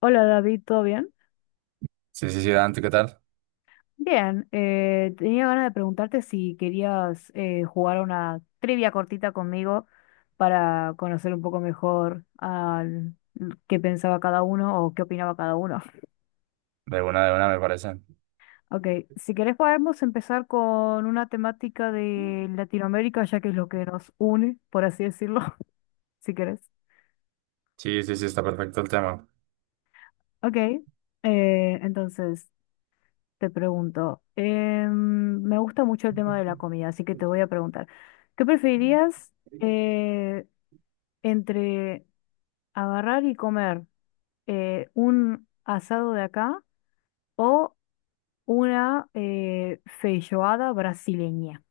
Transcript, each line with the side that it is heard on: left: Hola David, ¿todo bien?
right: Sí, sí, sí, Dante, ¿qué tal?
left: Bien, tenía ganas de preguntarte si querías jugar una trivia cortita conmigo para conocer un poco mejor qué pensaba cada uno o qué opinaba cada uno.
right: De una, me parece.
left: Ok, si querés podemos empezar con una temática de Latinoamérica, ya que es lo que nos une, por así decirlo, si querés.
right: Sí, sí, sí, está perfecto el tema.
left: Ok, entonces te pregunto, me gusta mucho el tema de la comida, así que te voy a preguntar, ¿qué preferirías entre agarrar y comer un asado de acá o una feijoada brasileña?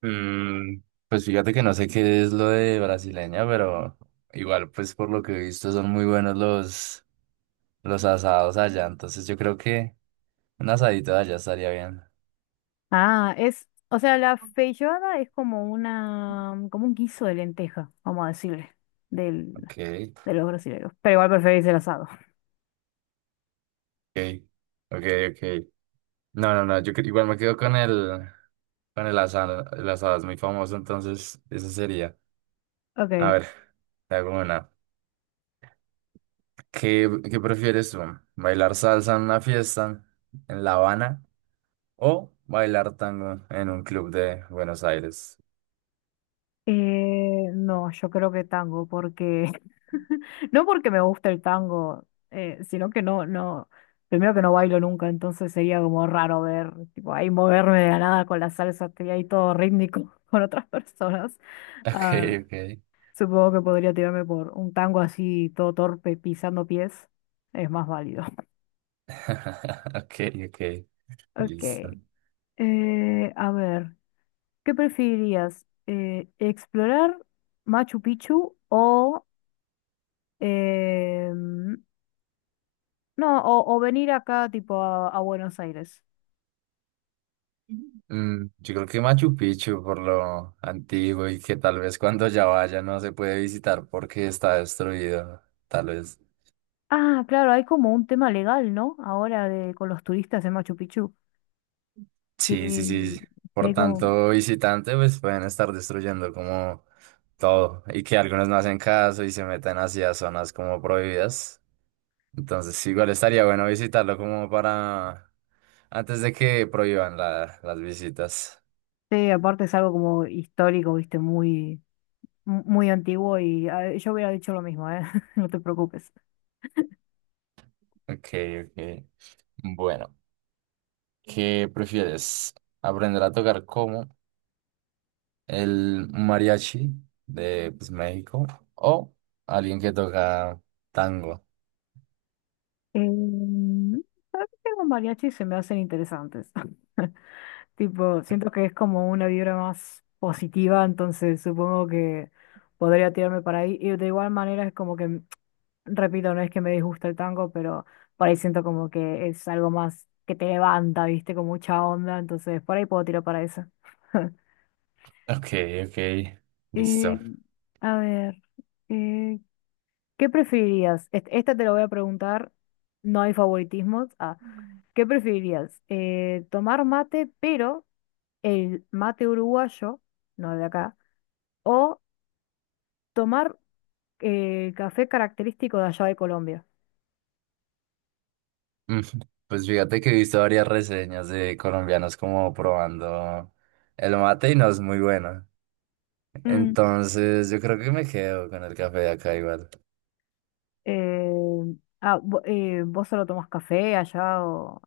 right: Mm, pues fíjate que no sé qué es lo de brasileña, pero igual, pues por lo que he visto, son muy buenos los asados allá. Entonces yo creo que un asadito de allá estaría bien.
left: Ah, es, o sea, la feijoada es como una, como un guiso de lenteja, vamos a decirle,
right: Ok,
left: de los brasileños. Pero igual preferís el asado.
right: ok, ok, ok. No, no, no, igual me quedo con con el asado. El asado es muy famoso, entonces eso sería. A
left: Ok.
right: ver, te hago una. ¿Qué prefieres tú? ¿Bailar salsa en una fiesta en La Habana o bailar tango en un club de Buenos Aires?
left: No, yo creo que tango, porque no porque me gusta el tango, sino que no, no, primero que no bailo nunca, entonces sería como raro ver, tipo, ahí moverme de la nada con la salsa, estoy ahí todo rítmico con otras personas.
right: Ok,
left: Ah,
right: ok.
left: supongo que podría tirarme por un tango así, todo torpe, pisando pies, es más válido.
right: Ok, ok.
left: Ok.
right: Listo.
left: A ver. ¿Qué preferirías? ¿Explorar Machu Picchu o, em, no, o venir acá tipo a Buenos Aires?
right: Mm, yo creo que Machu Picchu por lo antiguo y que tal vez cuando ya vaya no se puede visitar porque está destruido, tal vez.
left: Ah, claro, hay como un tema legal, ¿no? Ahora de, con los turistas en Machu Picchu,
right: Sí, sí,
left: que,
right: sí.
left: que
right: Por
left: hay como...
right: tanto, visitante, pues pueden estar destruyendo como todo y que algunos no hacen caso y se meten hacia zonas como prohibidas. Entonces, igual estaría bueno visitarlo como para antes de que prohíban las visitas.
left: Sí, aparte es algo como histórico, viste, muy, muy antiguo y ah, yo hubiera dicho lo mismo, ¿eh? No te preocupes.
right: Ok, ok. Bueno, ¿qué prefieres? ¿Aprender a tocar como el mariachi de pues, México o alguien que toca tango?
left: Em, tengo mariachi, se me hacen interesantes. Tipo, siento que es como una vibra más positiva, entonces supongo que podría tirarme para ahí. Y de igual manera es como que, mm, repito, no es que me disgusta el tango, pero por ahí siento como que es algo más que te levanta, viste, con mucha onda, entonces por ahí puedo tirar para eso.
right: Ok, ok.
left: Eh,
right: Listo.
left: a ver, eh, ¿qué preferirías? Esta te lo voy a preguntar, no hay favoritismos. Ah, ¿qué preferirías? ¿Tomar mate, pero... el mate uruguayo, no de acá, o tomar café característico de allá de Colombia.
right: Mm, pues fíjate que he visto varias reseñas de colombianos como probando el mate y no es muy bueno.
left: Mm,
right: Entonces yo creo que me quedo con el café de acá igual.
left: Eh, ¿vos solo tomás café allá o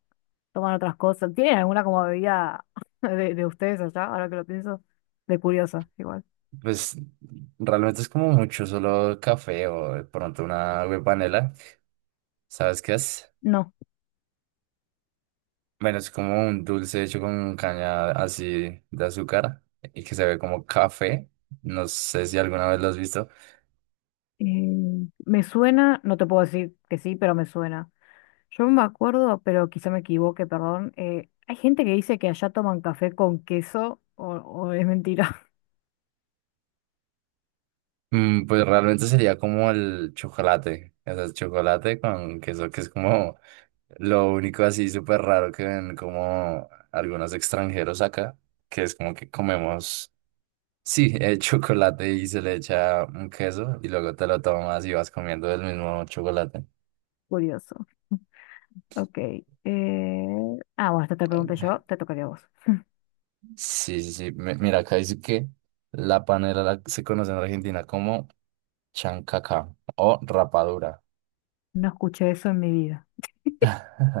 left: toman otras cosas? ¿Tienen alguna como bebida de ustedes allá? Ahora que lo pienso, de curiosa, igual.
right: Pues realmente es como mucho, solo café o de pronto una agua de panela. ¿Sabes qué es?
left: No.
right: Bueno, es como un dulce hecho con caña así de azúcar y que se ve como café. No sé si alguna vez lo has visto.
left: Me suena, no te puedo decir que sí, pero me suena. Yo me acuerdo, pero quizá me equivoque, perdón. Hay gente que dice que allá toman café con queso o es mentira.
right: Mm, pues realmente sería como el chocolate. O sea, el chocolate con queso que es como lo único así súper raro que ven como algunos extranjeros acá, que es como que comemos, sí, chocolate y se le echa un queso y luego te lo tomas y vas comiendo el mismo chocolate.
left: Curioso. Ok. Ah, bueno, esta te pregunté yo, te tocaría a vos.
right: Sí, sí, sí. Mira, acá dice que la panela se conoce en Argentina como chancaca o rapadura.
left: No escuché eso en mi vida.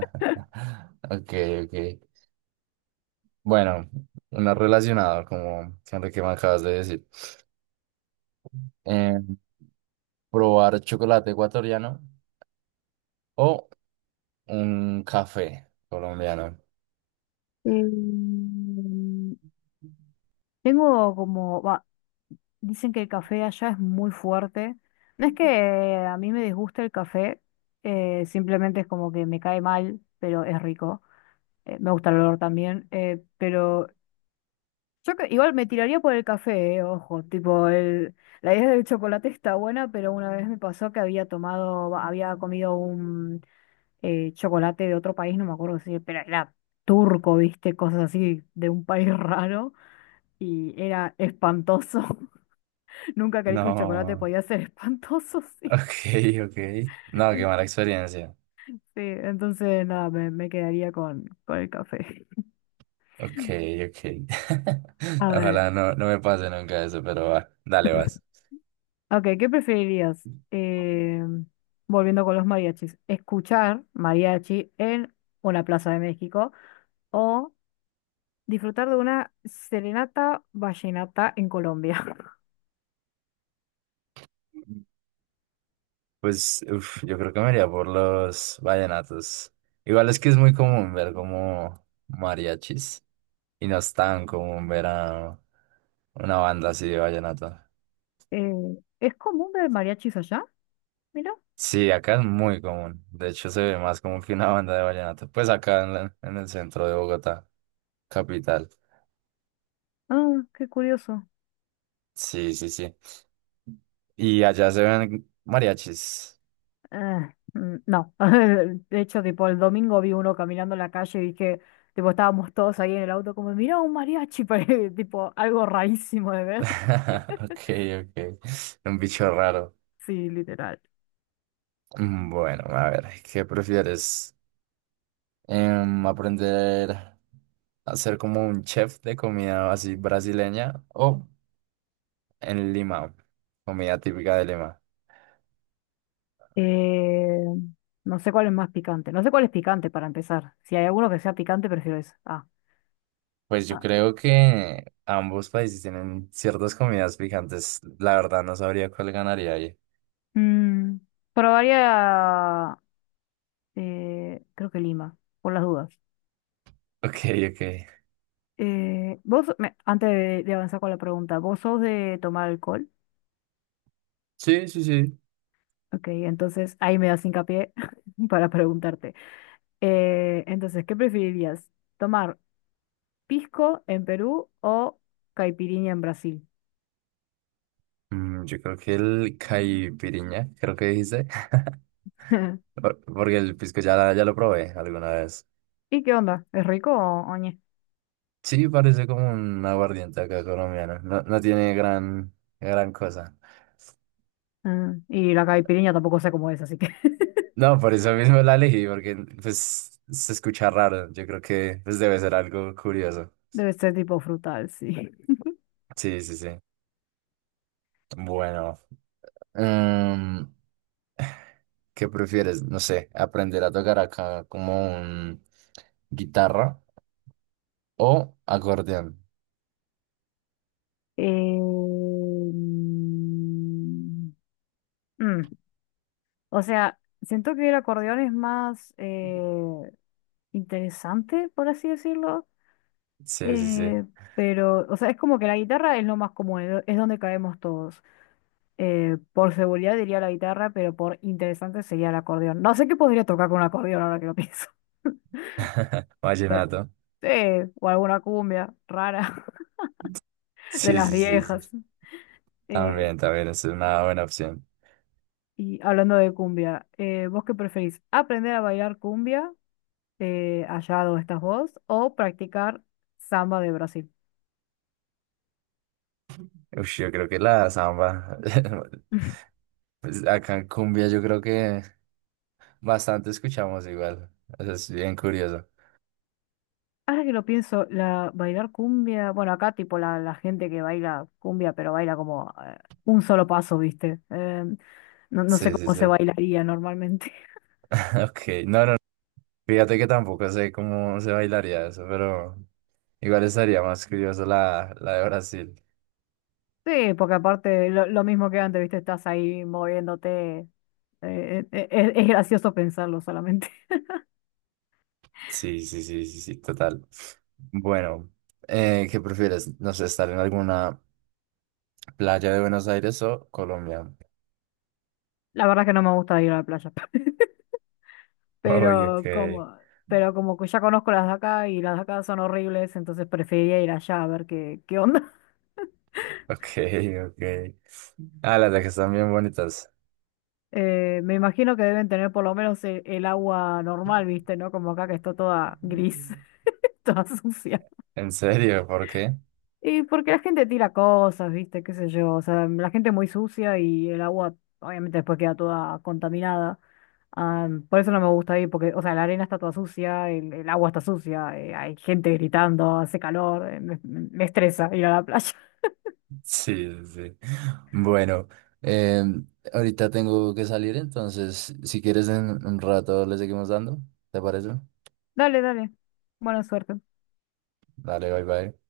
right: Ok, ok. Bueno, una relacionado como siempre que me acabas de decir. Eh, probar chocolate ecuatoriano o un café colombiano.
left: Em, tengo como, va, dicen que el café allá es muy fuerte. No es que a mí me disguste el café, simplemente es como que me cae mal, pero es rico. Me gusta el olor también, pero igual me tiraría por el café, ojo, tipo, el, la idea del chocolate está buena, pero una vez me pasó que había tomado, va, había comido chocolate de otro país, no me acuerdo si, pero era turco, viste, cosas así de un país raro y era espantoso. Nunca creí que un chocolate
right: No,
left: podía ser espantoso, sí.
right: ok, ok. No, qué
left: En-
right: mala experiencia.
left: Sí, entonces nada, me quedaría con el café.
right: Ok, ok.
left: A ver,
right: Ojalá no me pase nunca eso, pero va, dale, vas.
left: ok, ¿qué preferirías? Volviendo con los mariachis, ¿escuchar mariachi en una plaza de México o disfrutar de una serenata vallenata en Colombia?
right: Pues, uf, yo creo que me iría por los vallenatos. Igual es que es muy común ver como mariachis y no es tan común ver a una banda así de vallenato.
left: Eh, ¿Es común ver mariachis allá? Mira.
right: Sí, acá es muy común. De hecho, se ve más como que una banda de vallenato. Pues acá en el centro de Bogotá, capital.
left: Ah, qué curioso.
right: Sí, sí, sí. Y allá se ven mariachis.
left: Ah, mm, no. De hecho, tipo, el domingo vi uno caminando en la calle y dije, tipo, estábamos todos ahí en el auto como, mira, un mariachi, tipo, algo rarísimo de ver.
right: Ok, ok. Un bicho raro.
left: Sí, literal.
right: Mm, bueno, a ver, ¿qué prefieres? Em, ¿aprender a ser como un chef de comida así brasileña o en Lima? Comida típica de Lima.
left: Eh, no sé cuál es más picante. No sé cuál es picante para empezar. Si hay alguno que sea picante, prefiero ese. Ah.
right: Pues yo
left: Ah.
right: creo que ambos países tienen ciertas comidas picantes. La verdad no sabría cuál ganaría ahí.
left: Mm, probaría, creo que Lima, por las dudas.
right: Ok, ok.
left: Antes de avanzar con la pregunta, ¿vos sos de tomar alcohol?
right: Sí, sí, sí.
left: Ok, entonces ahí me das hincapié para preguntarte. Entonces, ¿qué preferirías? ¿Tomar pisco en Perú o caipirinha en Brasil?
right: Mm, yo creo que el caipiriña, creo que dijiste. Porque el pisco ya, ya lo probé alguna vez.
left: ¿Y qué onda? ¿Es rico o oñe?
right: Sí, parece como un aguardiente acá colombiano. No, no tiene gran, gran cosa.
left: Ah, y la caipirinha tampoco sé cómo es, así que
right: No, por eso mismo la elegí, porque pues se escucha raro. Yo creo que pues, debe ser algo curioso.
left: debe ser tipo frutal, sí.
right: Sí, sí, sí. Bueno. Em, ¿qué prefieres? No sé, aprender a tocar acá como un guitarra o acordeón.
left: Eh, mm, mm, o sea, siento que el acordeón es más... interesante, por así decirlo.
right: Sí, sí, sí.
left: eh, pero, o sea, es como que la guitarra es lo más común, es donde caemos todos. Por seguridad diría la guitarra, pero por interesante sería el acordeón. No sé qué podría tocar con un acordeón ahora que lo pienso. Bueno,
right: Vallenato.
left: sí, o alguna cumbia rara de
right: Sí,
left: las
right: sí, sí, sí.
left: viejas. Eh,
right: También, también es una buena opción.
left: y hablando de cumbia, ¿vos qué preferís? ¿Aprender a bailar cumbia allá donde estás vos o practicar samba de Brasil?
right: Ush, yo creo que la samba. Pues acá en cumbia yo creo que bastante escuchamos igual. Eso es bien curioso.
left: Ahora que lo pienso, la bailar cumbia, bueno, acá tipo la, la gente que baila cumbia, pero baila como un solo paso, ¿viste? No, no sé
right: Sí, sí,
left: cómo
right: sí.
left: se bailaría normalmente.
right: Ok, no, no. Fíjate que tampoco sé cómo se bailaría eso, pero igual estaría más curioso la de Brasil.
left: Sí, porque aparte lo mismo que antes, ¿viste? Estás ahí moviéndote. Es gracioso pensarlo solamente.
right: Sí, sí, sí, sí, sí, total. Bueno, ¿qué prefieres? No sé, estar en alguna playa de Buenos Aires o Colombia.
left: La verdad es que no me gusta ir a la playa,
right: Uy,
left: pero
right: ok,
left: como, pero como que ya conozco las de acá y las de acá son horribles, entonces preferiría ir allá a ver qué, qué onda.
right: ok, ok. Ah, las de que están bien bonitas.
left: Me imagino que deben tener por lo menos el agua normal, ¿viste? ¿No? Como acá que está toda gris, toda sucia.
right: ¿En serio? ¿Por qué?
left: Y porque la gente tira cosas, ¿viste? ¿Qué sé yo? O sea, la gente es muy sucia y el agua obviamente después queda toda contaminada. Ah, por eso no me gusta ir, porque, o sea, la arena está toda sucia, el agua está sucia, hay gente gritando, hace calor, me, me estresa ir a la playa.
right: Sí, sí, sí. Bueno, eh, ahorita tengo que salir, entonces, si quieres en un rato le seguimos dando, ¿te parece?
left: Dale, dale. Buena suerte.
right: Dale, bye, bye.